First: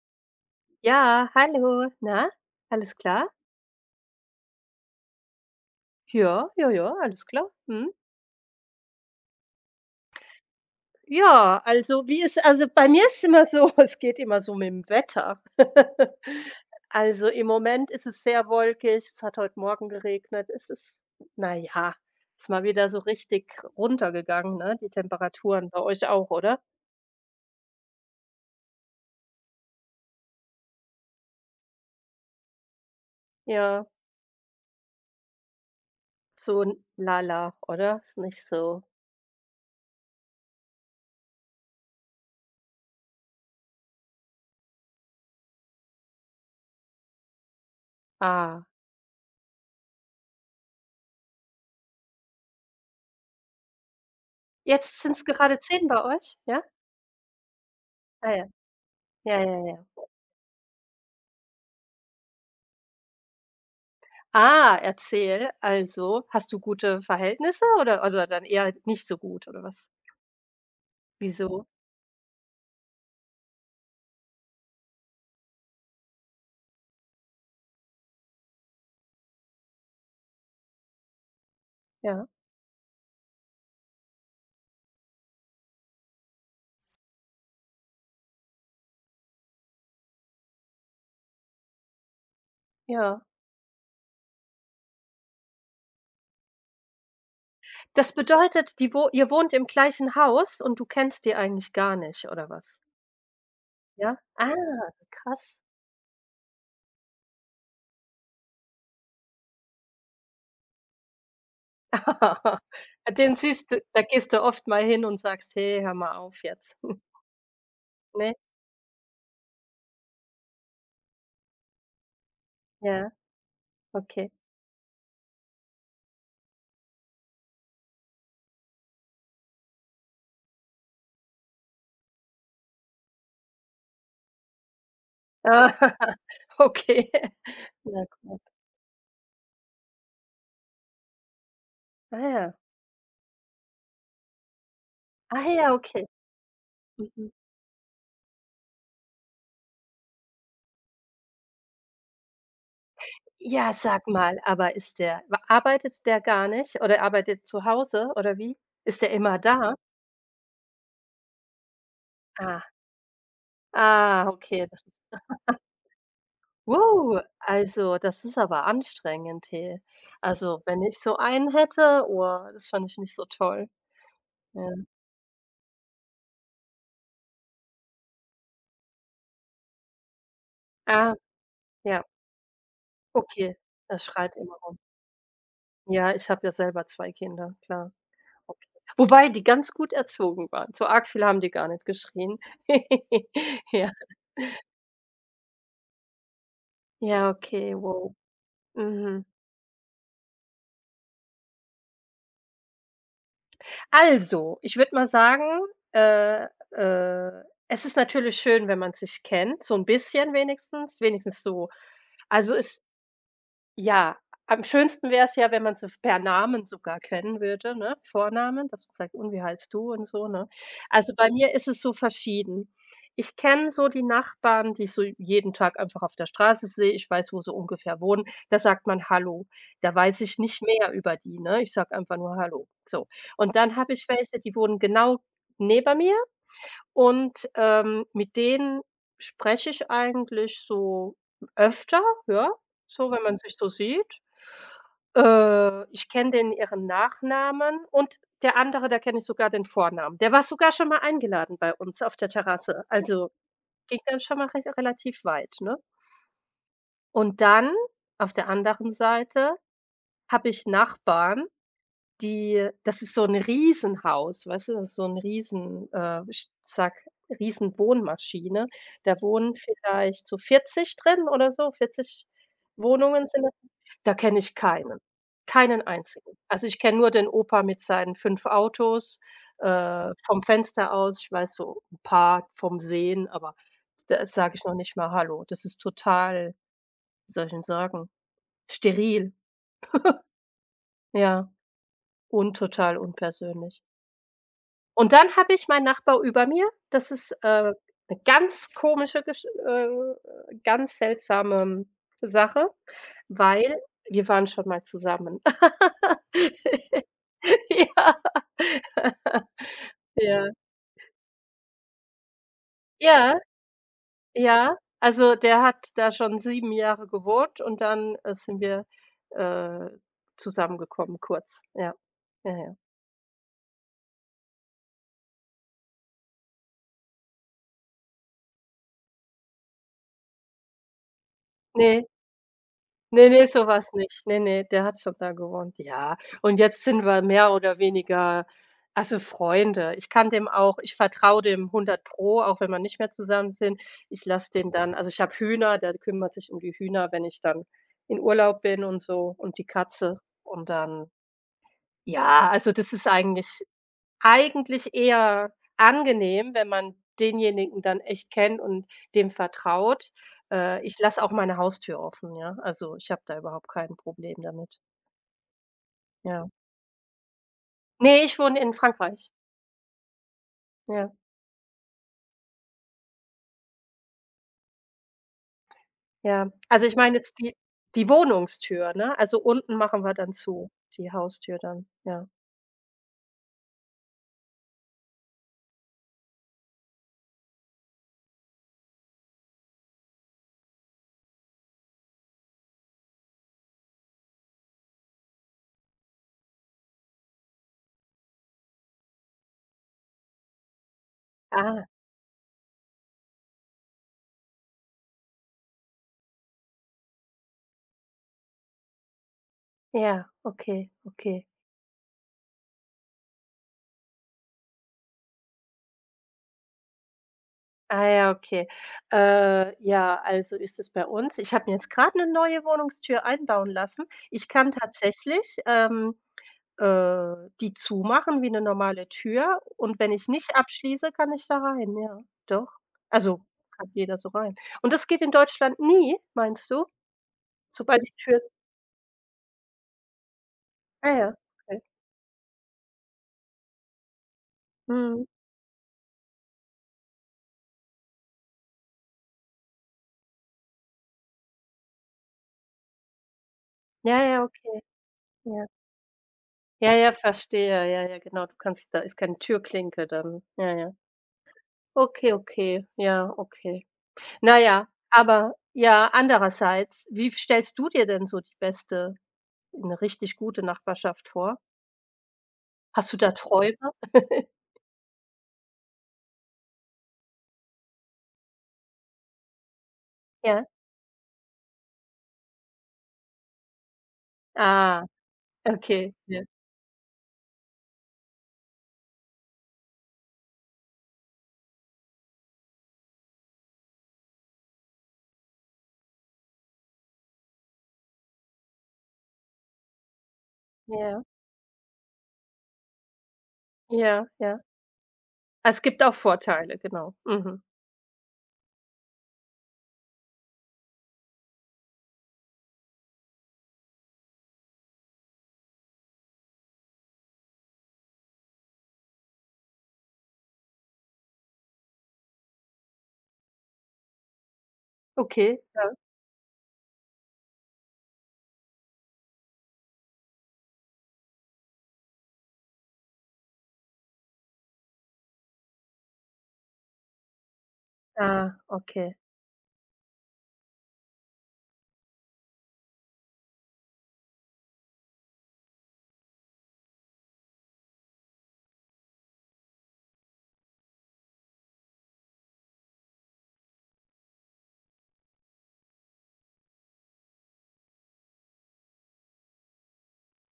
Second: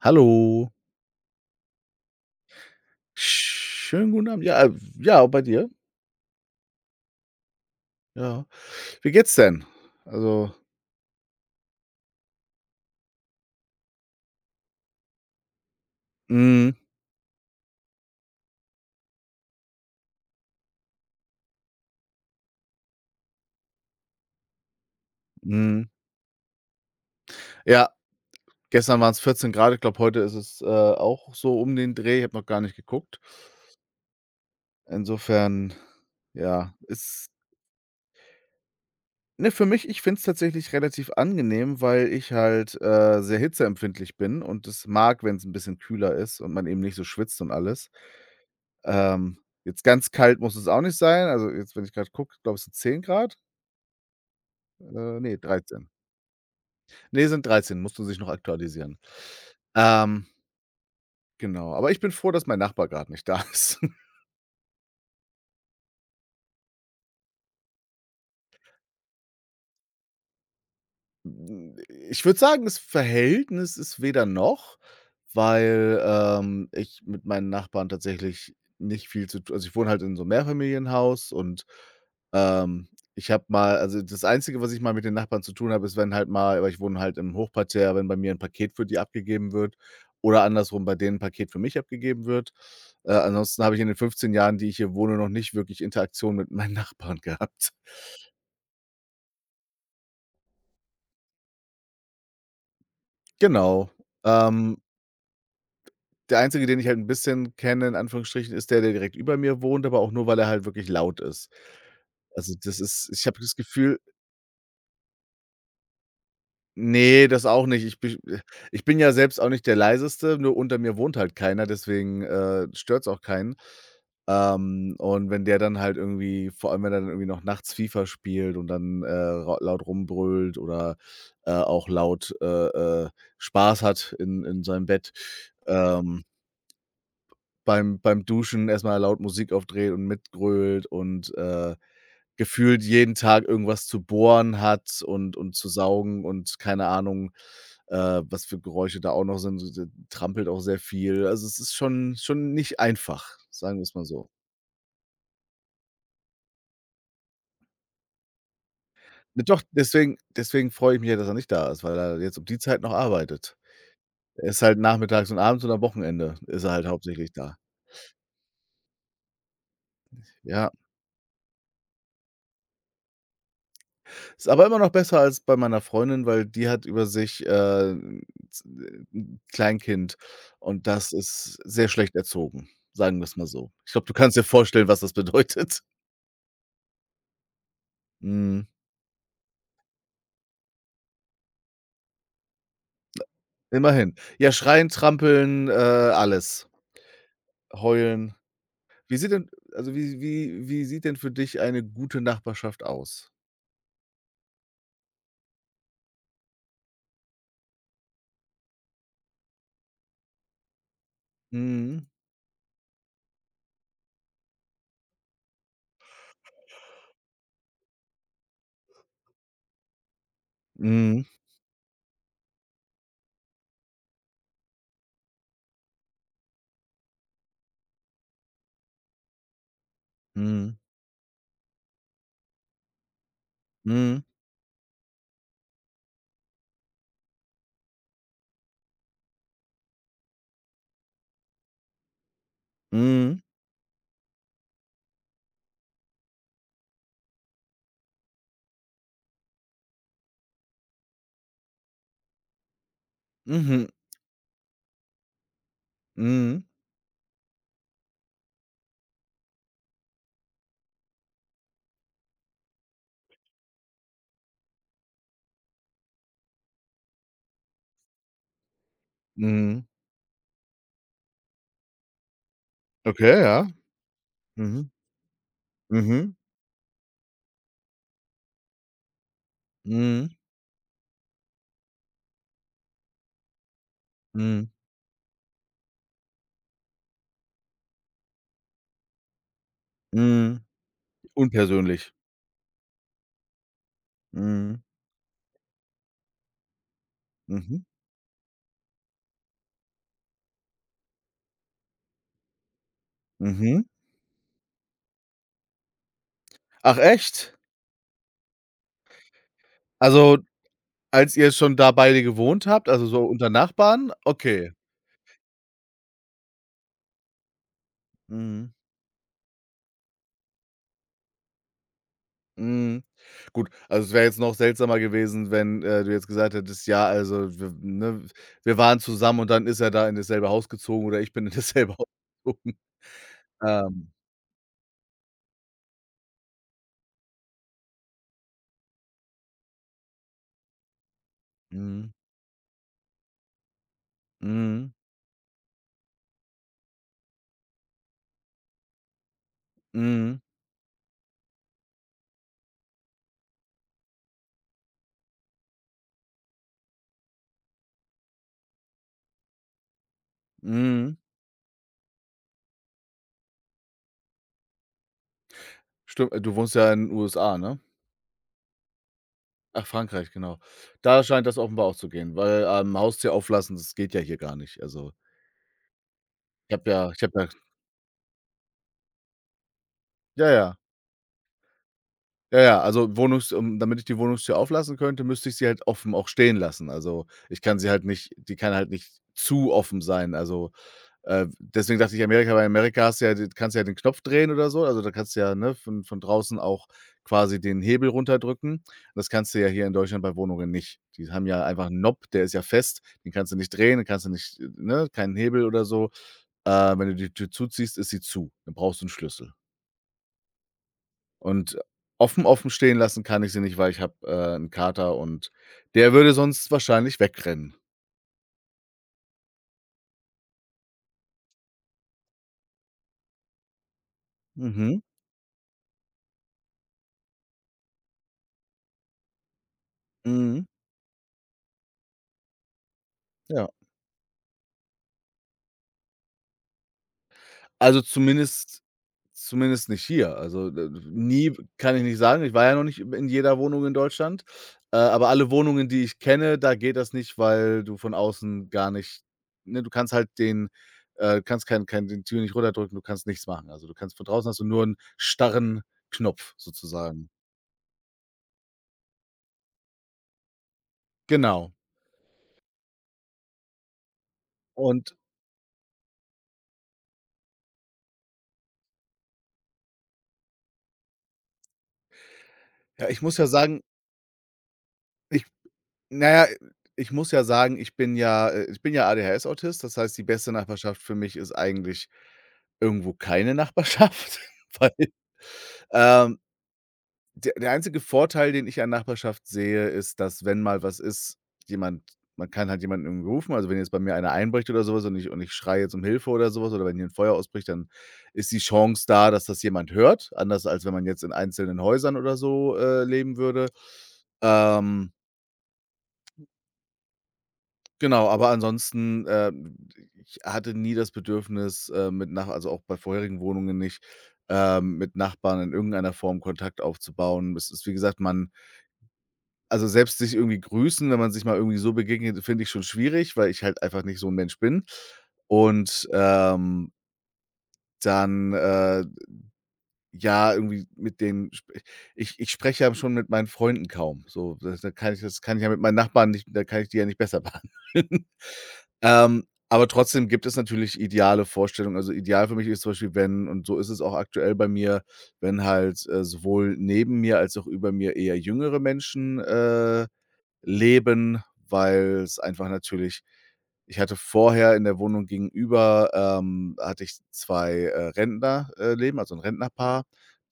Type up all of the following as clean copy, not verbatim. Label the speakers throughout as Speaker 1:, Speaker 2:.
Speaker 1: Hallo.
Speaker 2: Ja, hallo. Na, alles klar?
Speaker 1: Schönen guten Abend. Ja, ja, bei dir?
Speaker 2: Ja, ja, ja, alles klar. Mhm.
Speaker 1: Ja. Wie geht's denn? Also
Speaker 2: Ja, also wie ist also bei mir ist immer so, es geht immer so mit dem Wetter.
Speaker 1: mhm,
Speaker 2: Also im Moment ist es sehr wolkig, es hat heute Morgen geregnet. Na ja, ist mal wieder so richtig runtergegangen, ne, die Temperaturen. Bei
Speaker 1: mhm.
Speaker 2: euch auch, oder?
Speaker 1: Ja, gestern waren es 14 Grad. Ich glaube, heute ist es, auch so um den Dreh. Ich habe noch gar nicht geguckt.
Speaker 2: Ja,
Speaker 1: Insofern,
Speaker 2: so 'n
Speaker 1: ja,
Speaker 2: lala, oder? Ist nicht so
Speaker 1: für mich, ich finde es tatsächlich relativ angenehm, weil ich halt, sehr hitzeempfindlich bin und es mag, wenn es ein bisschen kühler ist und man eben nicht so schwitzt und alles.
Speaker 2: ah.
Speaker 1: Ähm, jetzt ganz kalt muss es auch nicht sein. Also, jetzt, wenn ich gerade gucke, glaube ich, es sind 10 Grad.
Speaker 2: Jetzt sind es
Speaker 1: Ne,
Speaker 2: gerade 10
Speaker 1: 13.
Speaker 2: bei euch? Ja?
Speaker 1: Ne, sind 13, musste sich noch
Speaker 2: Ah ja.
Speaker 1: aktualisieren.
Speaker 2: Ja, ja, ja.
Speaker 1: Ähm, genau, aber ich bin froh, dass mein Nachbar grad nicht da ist.
Speaker 2: Ah, erzähl. Also, hast du gute Verhältnisse oder dann eher nicht so gut oder was? Wieso?
Speaker 1: Hm, ich würde sagen, das Verhältnis ist weder noch, weil, ich mit meinen Nachbarn tatsächlich nicht viel zu tu, also, ich wohne halt in so einem Mehrfamilienhaus und,
Speaker 2: Ja,
Speaker 1: ähm, ich habe mal, also, das Einzige, was ich mal mit den Nachbarn zu tun habe, ist, wenn halt mal, weil ich wohne halt im Hochparterre, wenn bei mir ein Paket für die abgegeben wird oder andersrum bei denen 'n Paket für mich abgegeben wird.
Speaker 2: ja.
Speaker 1: Ansonsten habe ich in den 15 Jahren, die ich hier wohne, noch nicht wirklich Interaktion mit meinen Nachbarn gehabt.
Speaker 2: Das bedeutet, die wo ihr wohnt im gleichen Haus und du kennst die eigentlich gar nicht oder was?
Speaker 1: Genau.
Speaker 2: Ja? Ah,
Speaker 1: Ähm
Speaker 2: krass.
Speaker 1: Der Einzige, den ich halt 'n bisschen kenne, in Anführungsstrichen, ist der, der direkt über mir wohnt, aber auch nur, weil er halt wirklich laut ist. Also, das ist, ich
Speaker 2: Den
Speaker 1: habe das
Speaker 2: siehst du
Speaker 1: Gefühl,
Speaker 2: da gehst du oft mal hin und sagst: „Hey, hör mal auf jetzt.“
Speaker 1: ne, das auch nicht.
Speaker 2: Ne?
Speaker 1: Ich bin ja selbst auch nicht der Leiseste, nur unter mir wohnt halt keiner, deswegen, stört's
Speaker 2: Ja,
Speaker 1: auch keinen.
Speaker 2: okay.
Speaker 1: Und wenn der dann halt irgendwie, vor allem, wenn er dann irgendwie noch nachts FIFA spielt und dann, ra laut rumbrüllt oder, auch laut, Spaß hat in seinem Bett,
Speaker 2: Ah,
Speaker 1: ähm
Speaker 2: okay.
Speaker 1: beim
Speaker 2: Na gut.
Speaker 1: Duschen erstmal laut Musik aufdreht und mitgrölt und,
Speaker 2: Ah ja.
Speaker 1: gefühlt jeden Tag irgendwas zu bohren hat und
Speaker 2: Ah
Speaker 1: zu
Speaker 2: ja, okay.
Speaker 1: saugen und keine
Speaker 2: Mhm.
Speaker 1: Ahnung, was für Geräusche da auch noch sind. Sie trampelt auch sehr viel. Also, es ist schon, nicht einfach,
Speaker 2: Ja,
Speaker 1: sagen wir's mal
Speaker 2: sag
Speaker 1: so.
Speaker 2: mal, aber ist der wa arbeitet der gar nicht oder arbeitet zu Hause oder wie? Ist der immer
Speaker 1: Ne, doch,
Speaker 2: da?
Speaker 1: deswegen freue ich mich ja, dass er nicht da ist, weil er jetzt um die
Speaker 2: Ah,
Speaker 1: Zeit noch arbeitet.
Speaker 2: ah,
Speaker 1: Er ist
Speaker 2: okay,
Speaker 1: halt
Speaker 2: das ist
Speaker 1: nachmittags und abends und am Wochenende ist er halt
Speaker 2: wow,
Speaker 1: hauptsächlich da.
Speaker 2: also, das ist aber anstrengend, he. Also,
Speaker 1: Ja.
Speaker 2: wenn ich so einen hätte, oh, das fand ich nicht so toll.
Speaker 1: Ist aber
Speaker 2: Ja.
Speaker 1: immer noch besser als bei meiner Freundin, weil die hat über sich, z 'n Kleinkind und das
Speaker 2: Ah,
Speaker 1: ist sehr
Speaker 2: ja,
Speaker 1: schlecht erzogen, sagen wir es mal
Speaker 2: okay,
Speaker 1: so. Ich
Speaker 2: er
Speaker 1: glaube, du kannst
Speaker 2: schreit
Speaker 1: dir
Speaker 2: immer rum.
Speaker 1: vorstellen, was das bedeutet.
Speaker 2: Ja, ich habe ja selber 2 Kinder, klar.
Speaker 1: Mhm,
Speaker 2: Okay. Wobei die ganz gut erzogen waren. So arg viel haben die gar nicht geschrien. Ja.
Speaker 1: immerhin. Ja, schreien, trampeln, alles.
Speaker 2: Ja, okay, wow.
Speaker 1: Heulen. Wie
Speaker 2: Mhm.
Speaker 1: sieht denn, also, wie sieht denn für dich eine gute Nachbarschaft aus?
Speaker 2: Also, ich würde mal sagen, äh, äh, es ist natürlich schön, wenn man sich kennt, so ein bisschen wenigstens, wenigstens so.
Speaker 1: Mhm,
Speaker 2: Also, es ja, am schönsten wäre es ja, wenn man sie per Namen sogar kennen würde, ne? Vornamen, dass man sagt: „Und wie heißt du?“ und so, ne? Also,
Speaker 1: mhm,
Speaker 2: bei mir ist es so verschieden. Ich kenne so die Nachbarn, die ich so jeden Tag einfach auf der Straße sehe. Ich weiß, wo sie ungefähr wohnen. Da sagt man „Hallo“. Da weiß ich nicht
Speaker 1: mhm,
Speaker 2: mehr über die, ne? Ich sage einfach nur „Hallo“, so. Und dann habe ich
Speaker 1: mhm,
Speaker 2: welche, die wohnen genau neben mir und, mit denen spreche ich eigentlich so öfter, ja, so, wenn man
Speaker 1: mhm,
Speaker 2: sich so sieht. Ich kenne den ihren Nachnamen und der andere, da kenne ich sogar den Vornamen. Der war sogar schon mal eingeladen bei uns auf der Terrasse. Also,
Speaker 1: mhm,
Speaker 2: ging dann schon mal recht relativ weit, ne?
Speaker 1: mhm,
Speaker 2: Und dann auf der anderen Seite habe ich Nachbarn, die das ist so ein Riesenhaus, weißt du? Das ist so ein riesen ich sage, Riesenwohnmaschine. Da wohnen
Speaker 1: mhm.
Speaker 2: vielleicht so 40 drin oder so, 40 Wohnungen
Speaker 1: Okay,
Speaker 2: sind da.
Speaker 1: ja.
Speaker 2: Da kenne ich
Speaker 1: Mhm,
Speaker 2: keinen, keinen
Speaker 1: mhm,
Speaker 2: einzigen. Also, ich kenne nur den Opa mit seinen 5 Autos,
Speaker 1: mhm,
Speaker 2: vom Fenster aus. Ich weiß so ein paar vom Sehen, aber da sage ich
Speaker 1: mhm.
Speaker 2: noch nicht mal hallo. Das ist total, wie soll ich denn sagen, steril,
Speaker 1: Mhm.
Speaker 2: ja,
Speaker 1: Unpersönlich.
Speaker 2: und total unpersönlich.
Speaker 1: Mhm.
Speaker 2: Und dann habe ich meinen Nachbar über mir. Das ist,
Speaker 1: Mhm.
Speaker 2: 'ne ganz komische Gesch ganz seltsame Sache, weil
Speaker 1: Mhm.
Speaker 2: wir waren schon mal zusammen.
Speaker 1: Ach, echt?
Speaker 2: Ja.
Speaker 1: Also,
Speaker 2: Ja.
Speaker 1: als ihr schon da beide gewohnt habt, also so
Speaker 2: Ja,
Speaker 1: unter Nachbarn? Okay.
Speaker 2: ja. Also, der hat da schon 7 Jahre gewohnt und dann, sind
Speaker 1: Mhm.
Speaker 2: wir, äh, zusammengekommen kurz. Ja. Ja, ja.
Speaker 1: Mhm. Gut, also es wäre jetzt noch seltsamer gewesen, wenn, du jetzt gesagt hättest: „Ja, also wir, ne, wir waren zusammen und dann ist er da in dasselbe Haus gezogen oder ich bin in dasselbe
Speaker 2: Ne.
Speaker 1: Haus gezogen.“
Speaker 2: Ne, ne, so war's
Speaker 1: Ähm.
Speaker 2: nicht. Ne, ne, der hat schon da gewohnt, ja. Und jetzt sind wir mehr oder weniger also, Freunde. Ich vertraue dem hundert
Speaker 1: Mhm.
Speaker 2: Pro, auch wenn wir nicht mehr zusammen sind. Ich lasse den
Speaker 1: Mhm.
Speaker 2: dann also, ich habe Hühner, der kümmert sich um die Hühner, wenn ich dann in Urlaub bin und so und die Katze
Speaker 1: Mhm.
Speaker 2: und dann ja, also, das ist eigentlich eher angenehm, wenn man denjenigen dann echt kennt und dem vertraut. Ich
Speaker 1: Mhm.
Speaker 2: lasse auch meine Haustür offen, ja. Also, ich habe da überhaupt kein Problem damit,
Speaker 1: Stimmt,
Speaker 2: ja.
Speaker 1: du wohnst ja in USA, ne?
Speaker 2: Ne, ich wohne in Frankreich.
Speaker 1: Ach, Frankreich, genau.
Speaker 2: Ja,
Speaker 1: Da scheint das offenbar auch zu gehen, weil, Haustier auflassen, das geht ja hier gar nicht. Also,
Speaker 2: ja.
Speaker 1: ich
Speaker 2: Also,
Speaker 1: habe
Speaker 2: ich
Speaker 1: ja,
Speaker 2: meine jetzt die Wohnungstür, ne? Also, unten machen wir dann
Speaker 1: ja,
Speaker 2: zu,
Speaker 1: ja.
Speaker 2: die Haustür dann, ja.
Speaker 1: Ja, ja, also Wohnungs damit ich die Wohnungstür auflassen könnte, müsste ich sie halt offen auch stehen lassen. Also, ich kann sie halt nicht, die kann halt nicht zu offen sein. Also, deswegen dachte ich Amerika, weil in Amerika hast du ja, d kannst du ja den Knopf drehen oder so. Also, da kannst du ja, ne, von draußen auch quasi den Hebel runterdrücken. Das kannst du ja hier in Deutschland bei Wohnungen nicht. Die haben ja
Speaker 2: Ah,
Speaker 1: einfach 'n Knob, der ist ja fest, den kannst du nicht drehen, den kannst du nicht, ne, keinen Hebel oder so. Wenn du die Tür zuziehst, ist sie zu. Dann brauchst du 'n Schlüssel.
Speaker 2: ja, okay, okay.
Speaker 1: Und offen, stehen lassen kann ich sie nicht, weil ich habe, 'n Kater und der würde sonst wahrscheinlich wegrennen.
Speaker 2: Ah ja, okay. Ja, also ist es bei uns ich habe mir jetzt gerade eine neue Wohnungstür einbauen lassen. Ich kann
Speaker 1: Mhm,
Speaker 2: tatsächlich, äh, die zumachen wie eine normale Tür und wenn ich nicht
Speaker 1: mhm,
Speaker 2: abschließe, kann ich da rein, ja, doch. Also,
Speaker 1: ja.
Speaker 2: kann jeder so rein. Und das geht in Deutschland nie, meinst du?
Speaker 1: Also,
Speaker 2: Sobald die Tür
Speaker 1: zumindest, nicht hier. Also, d
Speaker 2: ah ja,
Speaker 1: nie
Speaker 2: okay.
Speaker 1: kann ich nicht sagen. Ich war ja noch nicht in jeder Wohnung in Deutschland,
Speaker 2: Mhm.
Speaker 1: aber alle Wohnungen, die ich kenne, da geht das nicht, weil du von außen gar nicht, ne, du kannst halt, den kannst kein kein die Tür nicht runterdrücken, du kannst nichts machen. Also, du kannst
Speaker 2: Ja,
Speaker 1: von
Speaker 2: ja,
Speaker 1: draußen, hast du
Speaker 2: okay,
Speaker 1: nur einen
Speaker 2: ja.
Speaker 1: starren Knopf
Speaker 2: Ja, ja,
Speaker 1: sozusagen.
Speaker 2: verstehe. Ja, ja, genau. Du kannst da ist keine Türklinke dann. Ja, ja.
Speaker 1: Genau.
Speaker 2: Okay, okay. Ja, okay. Na ja,
Speaker 1: Und,
Speaker 2: aber ja, andererseits, wie stellst du dir denn so die beste eine richtig gute Nachbarschaft vor?
Speaker 1: ja,
Speaker 2: Hast du
Speaker 1: ich
Speaker 2: da
Speaker 1: muss ja
Speaker 2: Träume?
Speaker 1: sagen, ich naja, ich muss ja sagen, ich bin ja ADHS-Autist, das heißt, die beste
Speaker 2: Ja?
Speaker 1: Nachbarschaft für mich ist eigentlich irgendwo keine Nachbarschaft, weil,
Speaker 2: Ah, okay.
Speaker 1: ähm,
Speaker 2: Ja.
Speaker 1: der einzige Vorteil, den ich an Nachbarschaft sehe, ist, dass, wenn mal was ist, jemand man kann halt jemanden irgendwie rufen. Also, wenn jetzt bei mir einer einbricht oder sowas und ich, schreie jetzt um Hilfe oder sowas, oder wenn hier ein Feuer ausbricht, dann ist die Chance da, dass das jemand hört, anders als wenn man
Speaker 2: Ja,
Speaker 1: jetzt in einzelnen Häusern oder so, leben würde.
Speaker 2: ja, ja.
Speaker 1: Ähm
Speaker 2: Also, es gibt auch Vorteile, genau. Mhm.
Speaker 1: Genau, aber ansonsten, ich hatte nie das Bedürfnis, mit, nach also auch bei vorherigen Wohnungen nicht, mit Nachbarn in irgendeiner Form Kontakt aufzubauen. Es ist, wie gesagt, man also selbst sich irgendwie grüßen, wenn man sich mal irgendwie so begegnet, finde ich schon schwierig, weil ich halt einfach nicht so ein Mensch bin.
Speaker 2: Okay, ja.
Speaker 1: Und, dann, ja, irgendwie mit den sp ich spreche ja schon mit meinen Freunden kaum. So, das, da kann ich das kann ich ja mit meinen Nachbarn nicht, da kann ich die ja nicht besser behandeln.
Speaker 2: Ah, okay.
Speaker 1: Ähm, aber trotzdem gibt es natürlich ideale Vorstellungen. Also, ideal für mich ist zum Beispiel, wenn, und so ist es auch aktuell bei mir, wenn halt, sowohl neben mir als auch über mir eher jüngere Menschen, leben, weil es einfach natürlich, ich hatte vorher in der Wohnung gegenüber, hatte ich zwei, Rentner, leben, also 'n Rentnerpaar,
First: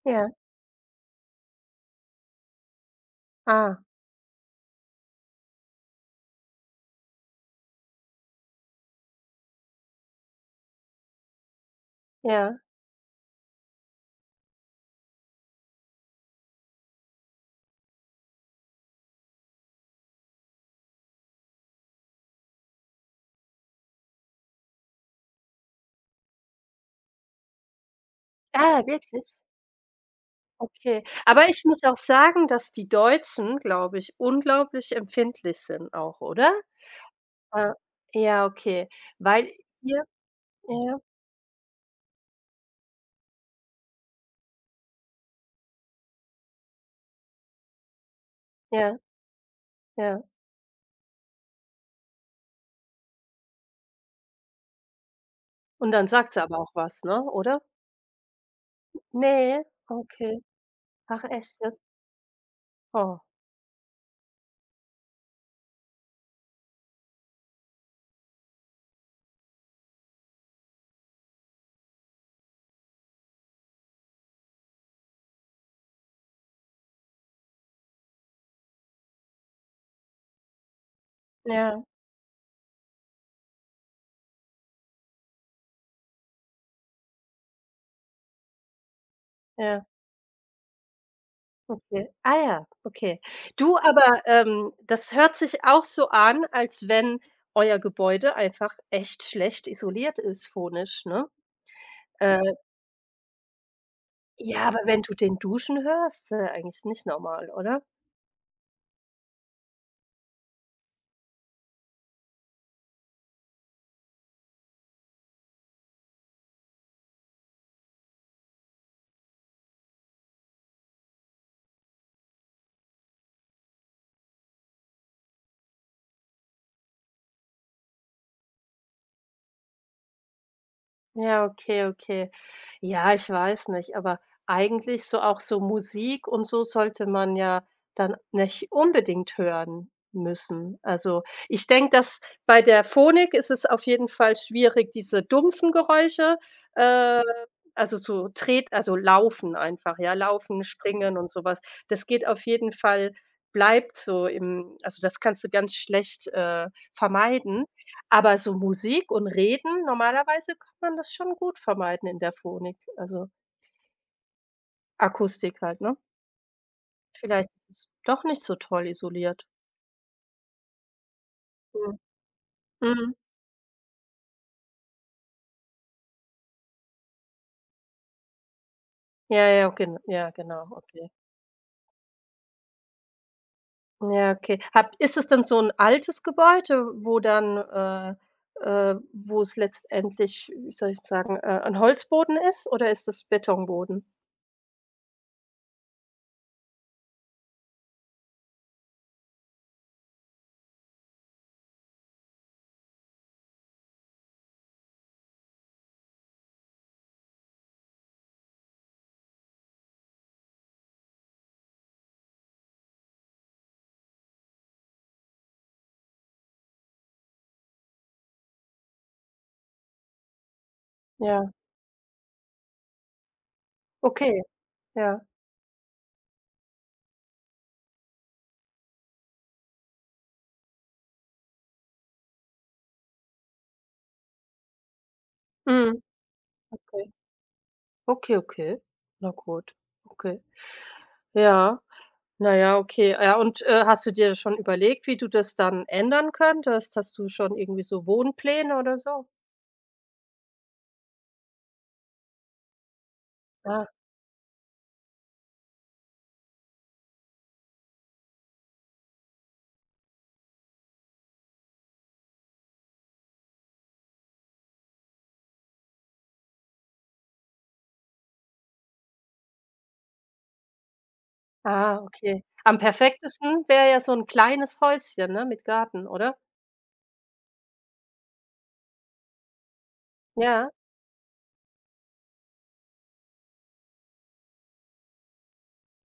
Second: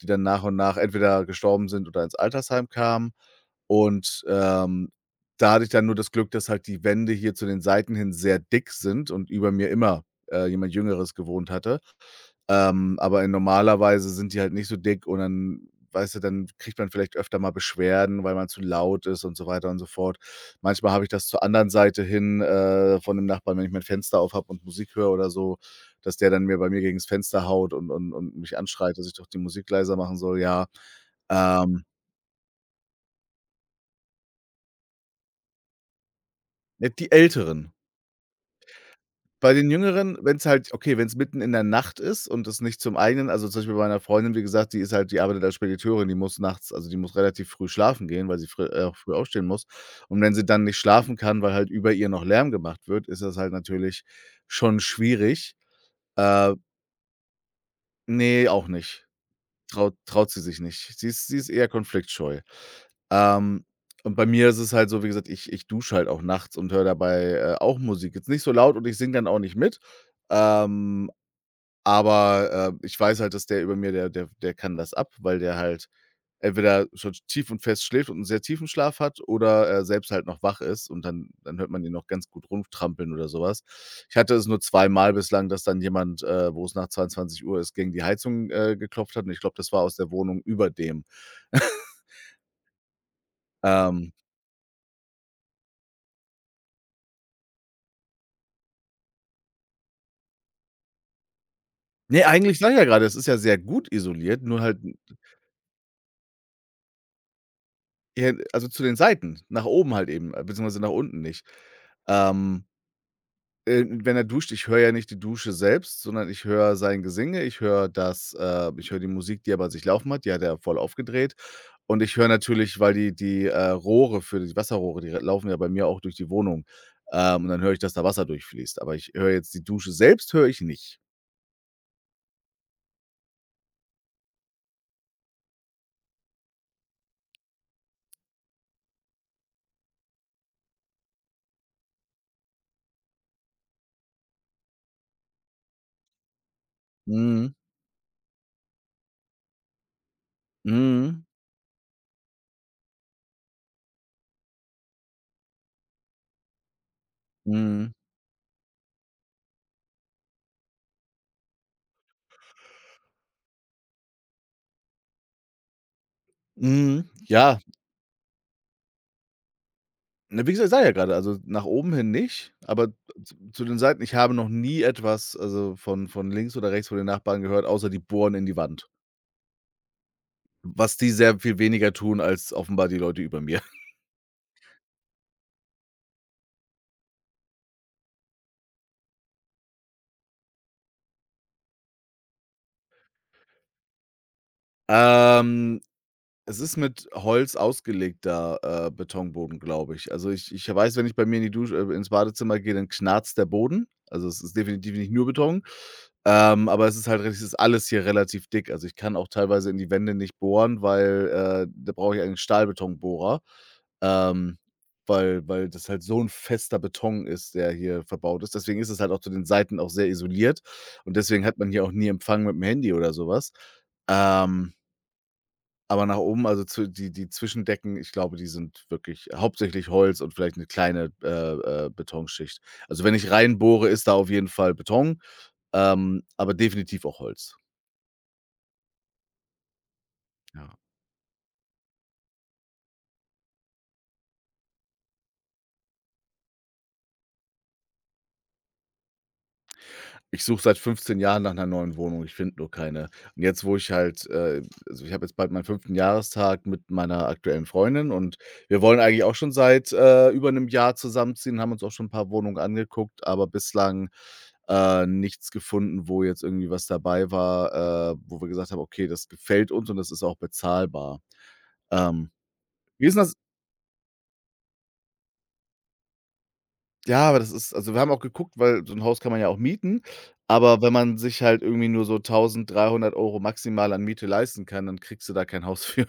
Speaker 1: die dann
Speaker 2: Ja.
Speaker 1: nach und nach entweder gestorben sind oder ins Altersheim kamen.
Speaker 2: Ah,
Speaker 1: Und, da hatte ich dann nur das Glück, dass halt die Wände hier zu den Seiten hin sehr dick sind und über mir immer, jemand Jüngeres gewohnt hatte.
Speaker 2: ja.
Speaker 1: Aber in normaler Weise sind die halt nicht so dick und dann, weißt du, dann kriegt man vielleicht öfter mal Beschwerden, weil man zu laut ist und so weiter und so fort. Manchmal habe ich das zur anderen Seite hin, von dem Nachbarn, wenn ich mein Fenster auf habe und Musik höre oder so, dass der dann, mir bei mir gegens Fenster haut und und mich
Speaker 2: Ah,
Speaker 1: anschreit, dass ich doch die
Speaker 2: wirklich?
Speaker 1: Musik leiser machen soll, ja.
Speaker 2: Okay. Aber ich
Speaker 1: Ähm,
Speaker 2: muss auch sagen, dass die Deutschen, glaube ich, unglaublich empfindlich sind auch, oder?
Speaker 1: ne, die Älteren.
Speaker 2: Ah, ja, okay, weil
Speaker 1: Bei den
Speaker 2: hier
Speaker 1: Jüngeren, wenn es halt, okay,
Speaker 2: ja,
Speaker 1: wenn es mitten in der Nacht ist und es nicht zum eigenen, also, zum Beispiel bei meiner Freundin, wie gesagt, die ist halt die arbeitet als Spediteurin, die muss nachts, also, die muss relativ früh schlafen gehen, weil sie früh,
Speaker 2: ja.
Speaker 1: früh aufstehen muss. Und
Speaker 2: Ja.
Speaker 1: wenn sie dann nicht schlafen kann, weil halt über ihr noch Lärm gemacht wird, ist das halt natürlich schon schwierig.
Speaker 2: Und dann sagt sie
Speaker 1: Äh,
Speaker 2: aber auch was, ne, oder?
Speaker 1: ne, auch nicht.
Speaker 2: Ne?
Speaker 1: Traut sie
Speaker 2: Okay.
Speaker 1: sich nicht.
Speaker 2: Ach
Speaker 1: Sie ist
Speaker 2: echt
Speaker 1: eher
Speaker 2: jetzt?
Speaker 1: konfliktscheu.
Speaker 2: Oh.
Speaker 1: Ähm, und bei mir ist es halt so, wie gesagt, ich dusche halt auch nachts und höre dabei, auch Musik. Jetzt nicht so laut und ich singe dann auch nicht mit. Ähm aber, ich weiß halt, dass der über mir, der kann das ab, weil der halt entweder schon tief und fest schläft und einen sehr tiefen Schlaf hat oder er selbst halt noch wach ist und dann hört
Speaker 2: Ja,
Speaker 1: man ihn noch ganz gut rumtrampeln oder sowas. Ich hatte es nur zweimal bislang, dass dann jemand, wo es nach 22 Uhr ist, gegen die Heizung, geklopft hat und ich glaube, das war
Speaker 2: ja,
Speaker 1: aus der Wohnung über dem.
Speaker 2: okay. Ah ja, okay. Du,
Speaker 1: Ähm,
Speaker 2: aber, das hört sich auch so an, als wenn euer Gebäude einfach echt schlecht isoliert ist phonisch, ne?
Speaker 1: ne,
Speaker 2: Äh,
Speaker 1: eigentlich sage ich ja gerade, es ist ja sehr gut isoliert, nur
Speaker 2: ja,
Speaker 1: halt
Speaker 2: aber wenn du den duschen hörst, ist ja eigentlich nicht normal, oder?
Speaker 1: eher, also zu den Seiten, nach oben halt eben, beziehungsweise nach unten nicht. Ähm wenn er duscht, ich höre ja nicht die Dusche selbst, sondern ich höre sein Gesinge, ich höre das, ich höre die Musik, die er bei sich laufen hat, die hat er voll aufgedreht. Und ich höre natürlich, weil die die, Rohre für die Wasserrohre, die laufen ja bei mir auch durch die Wohnung. Und dann höre ich, dass da Wasser durchfließt. Aber ich höre jetzt, die Dusche selbst höre ich nicht.
Speaker 2: Ja, okay, okay. Ja, ich weiß nicht, aber eigentlich so auch so Musik und so sollte man ja dann nicht unbedingt hören müssen. Also, ich denke, dass bei der Phonik ist es auf jeden Fall schwierig, diese dumpfen Geräusche, äh,
Speaker 1: Mhm,
Speaker 2: also so tret also Laufen einfach, ja, Laufen, Springen
Speaker 1: mhm,
Speaker 2: und sowas. Das geht auf jeden Fall bleibt so im also, das kannst du ganz schlecht, vermeiden.
Speaker 1: mhm,
Speaker 2: Aber so Musik und Reden, normalerweise kann man das schon gut vermeiden in der Phonik, also Akustik halt, ne?
Speaker 1: mhm.
Speaker 2: Vielleicht
Speaker 1: Ja,
Speaker 2: ist es doch nicht so toll isoliert.
Speaker 1: ne, wie gesagt, ich sage ja gerade, also nach oben
Speaker 2: Mhm.
Speaker 1: hin nicht, aber
Speaker 2: Mhm.
Speaker 1: z zu den Seiten, ich habe noch nie etwas, also, von links oder rechts von den Nachbarn gehört, außer die bohren in die Wand.
Speaker 2: Ja, ja, gen ja, genau,
Speaker 1: Was die
Speaker 2: okay.
Speaker 1: sehr viel weniger tun als offenbar die Leute über mir.
Speaker 2: Ja, okay. Habt Ist es denn so 'n altes Gebäude, wo dann, wo es letztendlich, wie soll ich sagen, 'n Holzboden ist oder ist es Betonboden?
Speaker 1: Ähm, es ist mit Holz ausgelegter, Betonboden, glaube ich. Also, ich weiß, wenn ich bei mir in die Dusche ins Badezimmer gehe, dann knarzt der Boden. Also, es ist definitiv nicht nur Beton. Aber es ist halt, es ist alles hier relativ dick. Also, ich kann auch teilweise in die Wände nicht bohren, weil, da brauche ich einen Stahlbetonbohrer, ähm, weil das halt so ein fester Beton ist, der hier verbaut ist. Deswegen ist es halt auch zu den Seiten auch sehr isoliert und deswegen
Speaker 2: Ja,
Speaker 1: hat man hier auch nie Empfang mit dem Handy oder sowas.
Speaker 2: okay,
Speaker 1: Ähm
Speaker 2: ja.
Speaker 1: aber nach oben, also zu die Zwischendecken, ich glaube, die sind wirklich hauptsächlich Holz und vielleicht eine kleine, Betonschicht. Also, wenn ich reinbohre, ist da auf jeden Fall Beton,
Speaker 2: Mhm,
Speaker 1: aber definitiv
Speaker 2: okay.
Speaker 1: auch Holz.
Speaker 2: Okay, okay. Na gut, okay.
Speaker 1: Ja.
Speaker 2: Ja. Na ja, okay. Ja, und, hast du dir schon überlegt, wie du das dann ändern könntest? Hast du schon irgendwie so Wohnpläne oder so?
Speaker 1: Ich suche seit 15 Jahren nach einer neuen Wohnung, ich finde nur keine. Und jetzt, wo
Speaker 2: Ah,
Speaker 1: ich halt, also, ich habe jetzt bald meinen 5. Jahrestag mit meiner aktuellen Freundin und wir wollen eigentlich auch schon seit, über einem Jahr zusammenziehen, haben uns auch schon ein paar Wohnungen angeguckt, aber bislang nichts gefunden, wo jetzt irgendwie was dabei war, wo wir gesagt haben: „Okay, das gefällt uns und das ist auch bezahlbar.“
Speaker 2: ah,
Speaker 1: Ähm,
Speaker 2: okay. Am
Speaker 1: wie ist denn das
Speaker 2: perfektesten wäre ja so 'n kleines Häuschen, ne, mit Garten, oder?
Speaker 1: ja, aber das ist, also, wir haben auch geguckt, weil so 'n Haus kann man ja auch mieten,
Speaker 2: Ja?
Speaker 1: aber wenn man sich halt irgendwie nur so 1.300 Euro maximal an Miete leisten kann, dann kriegst du da kein Haus für,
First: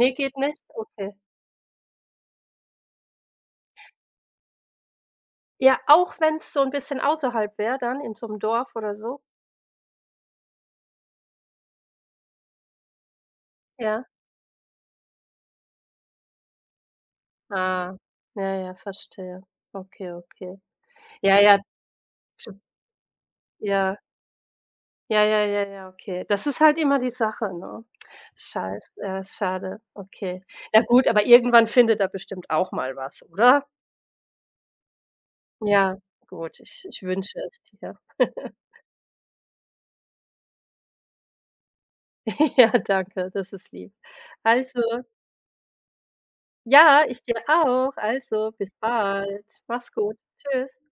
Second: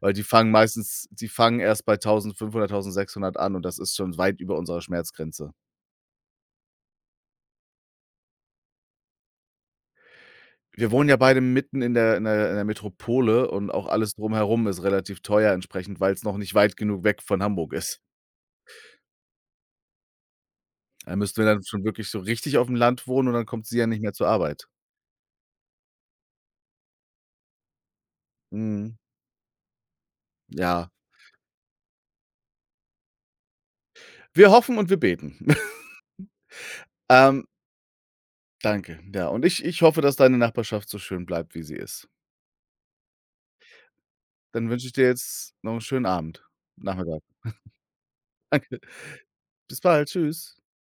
Speaker 1: weil
Speaker 2: geht nicht? Okay.
Speaker 1: die fangen erst bei 1.500, 1.600 an und das ist schon weit über unserer Schmerzgrenze.
Speaker 2: Ja, auch wenn's so 'n bisschen außerhalb wäre dann in so 'm Dorf oder so?
Speaker 1: Wir wohnen ja beide mitten in der in der in der Metropole und auch
Speaker 2: Ja?
Speaker 1: alles drumherum ist relativ teuer entsprechend, weil es noch nicht weit genug weg von Hamburg
Speaker 2: Ah.
Speaker 1: ist.
Speaker 2: Ja, ja, verstehe. Okay, okay.
Speaker 1: Da müssten
Speaker 2: Ja,
Speaker 1: wir
Speaker 2: ja,
Speaker 1: dann schon wirklich so richtig
Speaker 2: t
Speaker 1: auf dem Land wohnen und dann kommt sie ja
Speaker 2: ja.
Speaker 1: nicht mehr zur Arbeit.
Speaker 2: Ja, ja, ja, ja, okay. Das ist halt immer die Sache, ne? Scheiß
Speaker 1: Mhm,
Speaker 2: ja, ist schade. Okay. Ja
Speaker 1: ja.
Speaker 2: gut, aber irgendwann findet er bestimmt auch mal was, oder?
Speaker 1: Wir hoffen und wir beten.
Speaker 2: Ja, gut, ich wünsche
Speaker 1: Ähm,
Speaker 2: es dir.
Speaker 1: danke. Ja, und ich hoffe, dass deine Nachbarschaft so schön bleibt, wie sie ist.
Speaker 2: Ja, danke, das ist lieb.
Speaker 1: Dann
Speaker 2: Also
Speaker 1: wünsche ich dir jetzt noch einen schönen Abend,
Speaker 2: ja,
Speaker 1: Nachmittag.
Speaker 2: ich dir auch. Also, bis
Speaker 1: Danke.
Speaker 2: bald.
Speaker 1: Bis
Speaker 2: Mach's
Speaker 1: bald.
Speaker 2: gut.
Speaker 1: Tschüss.
Speaker 2: Tschüss.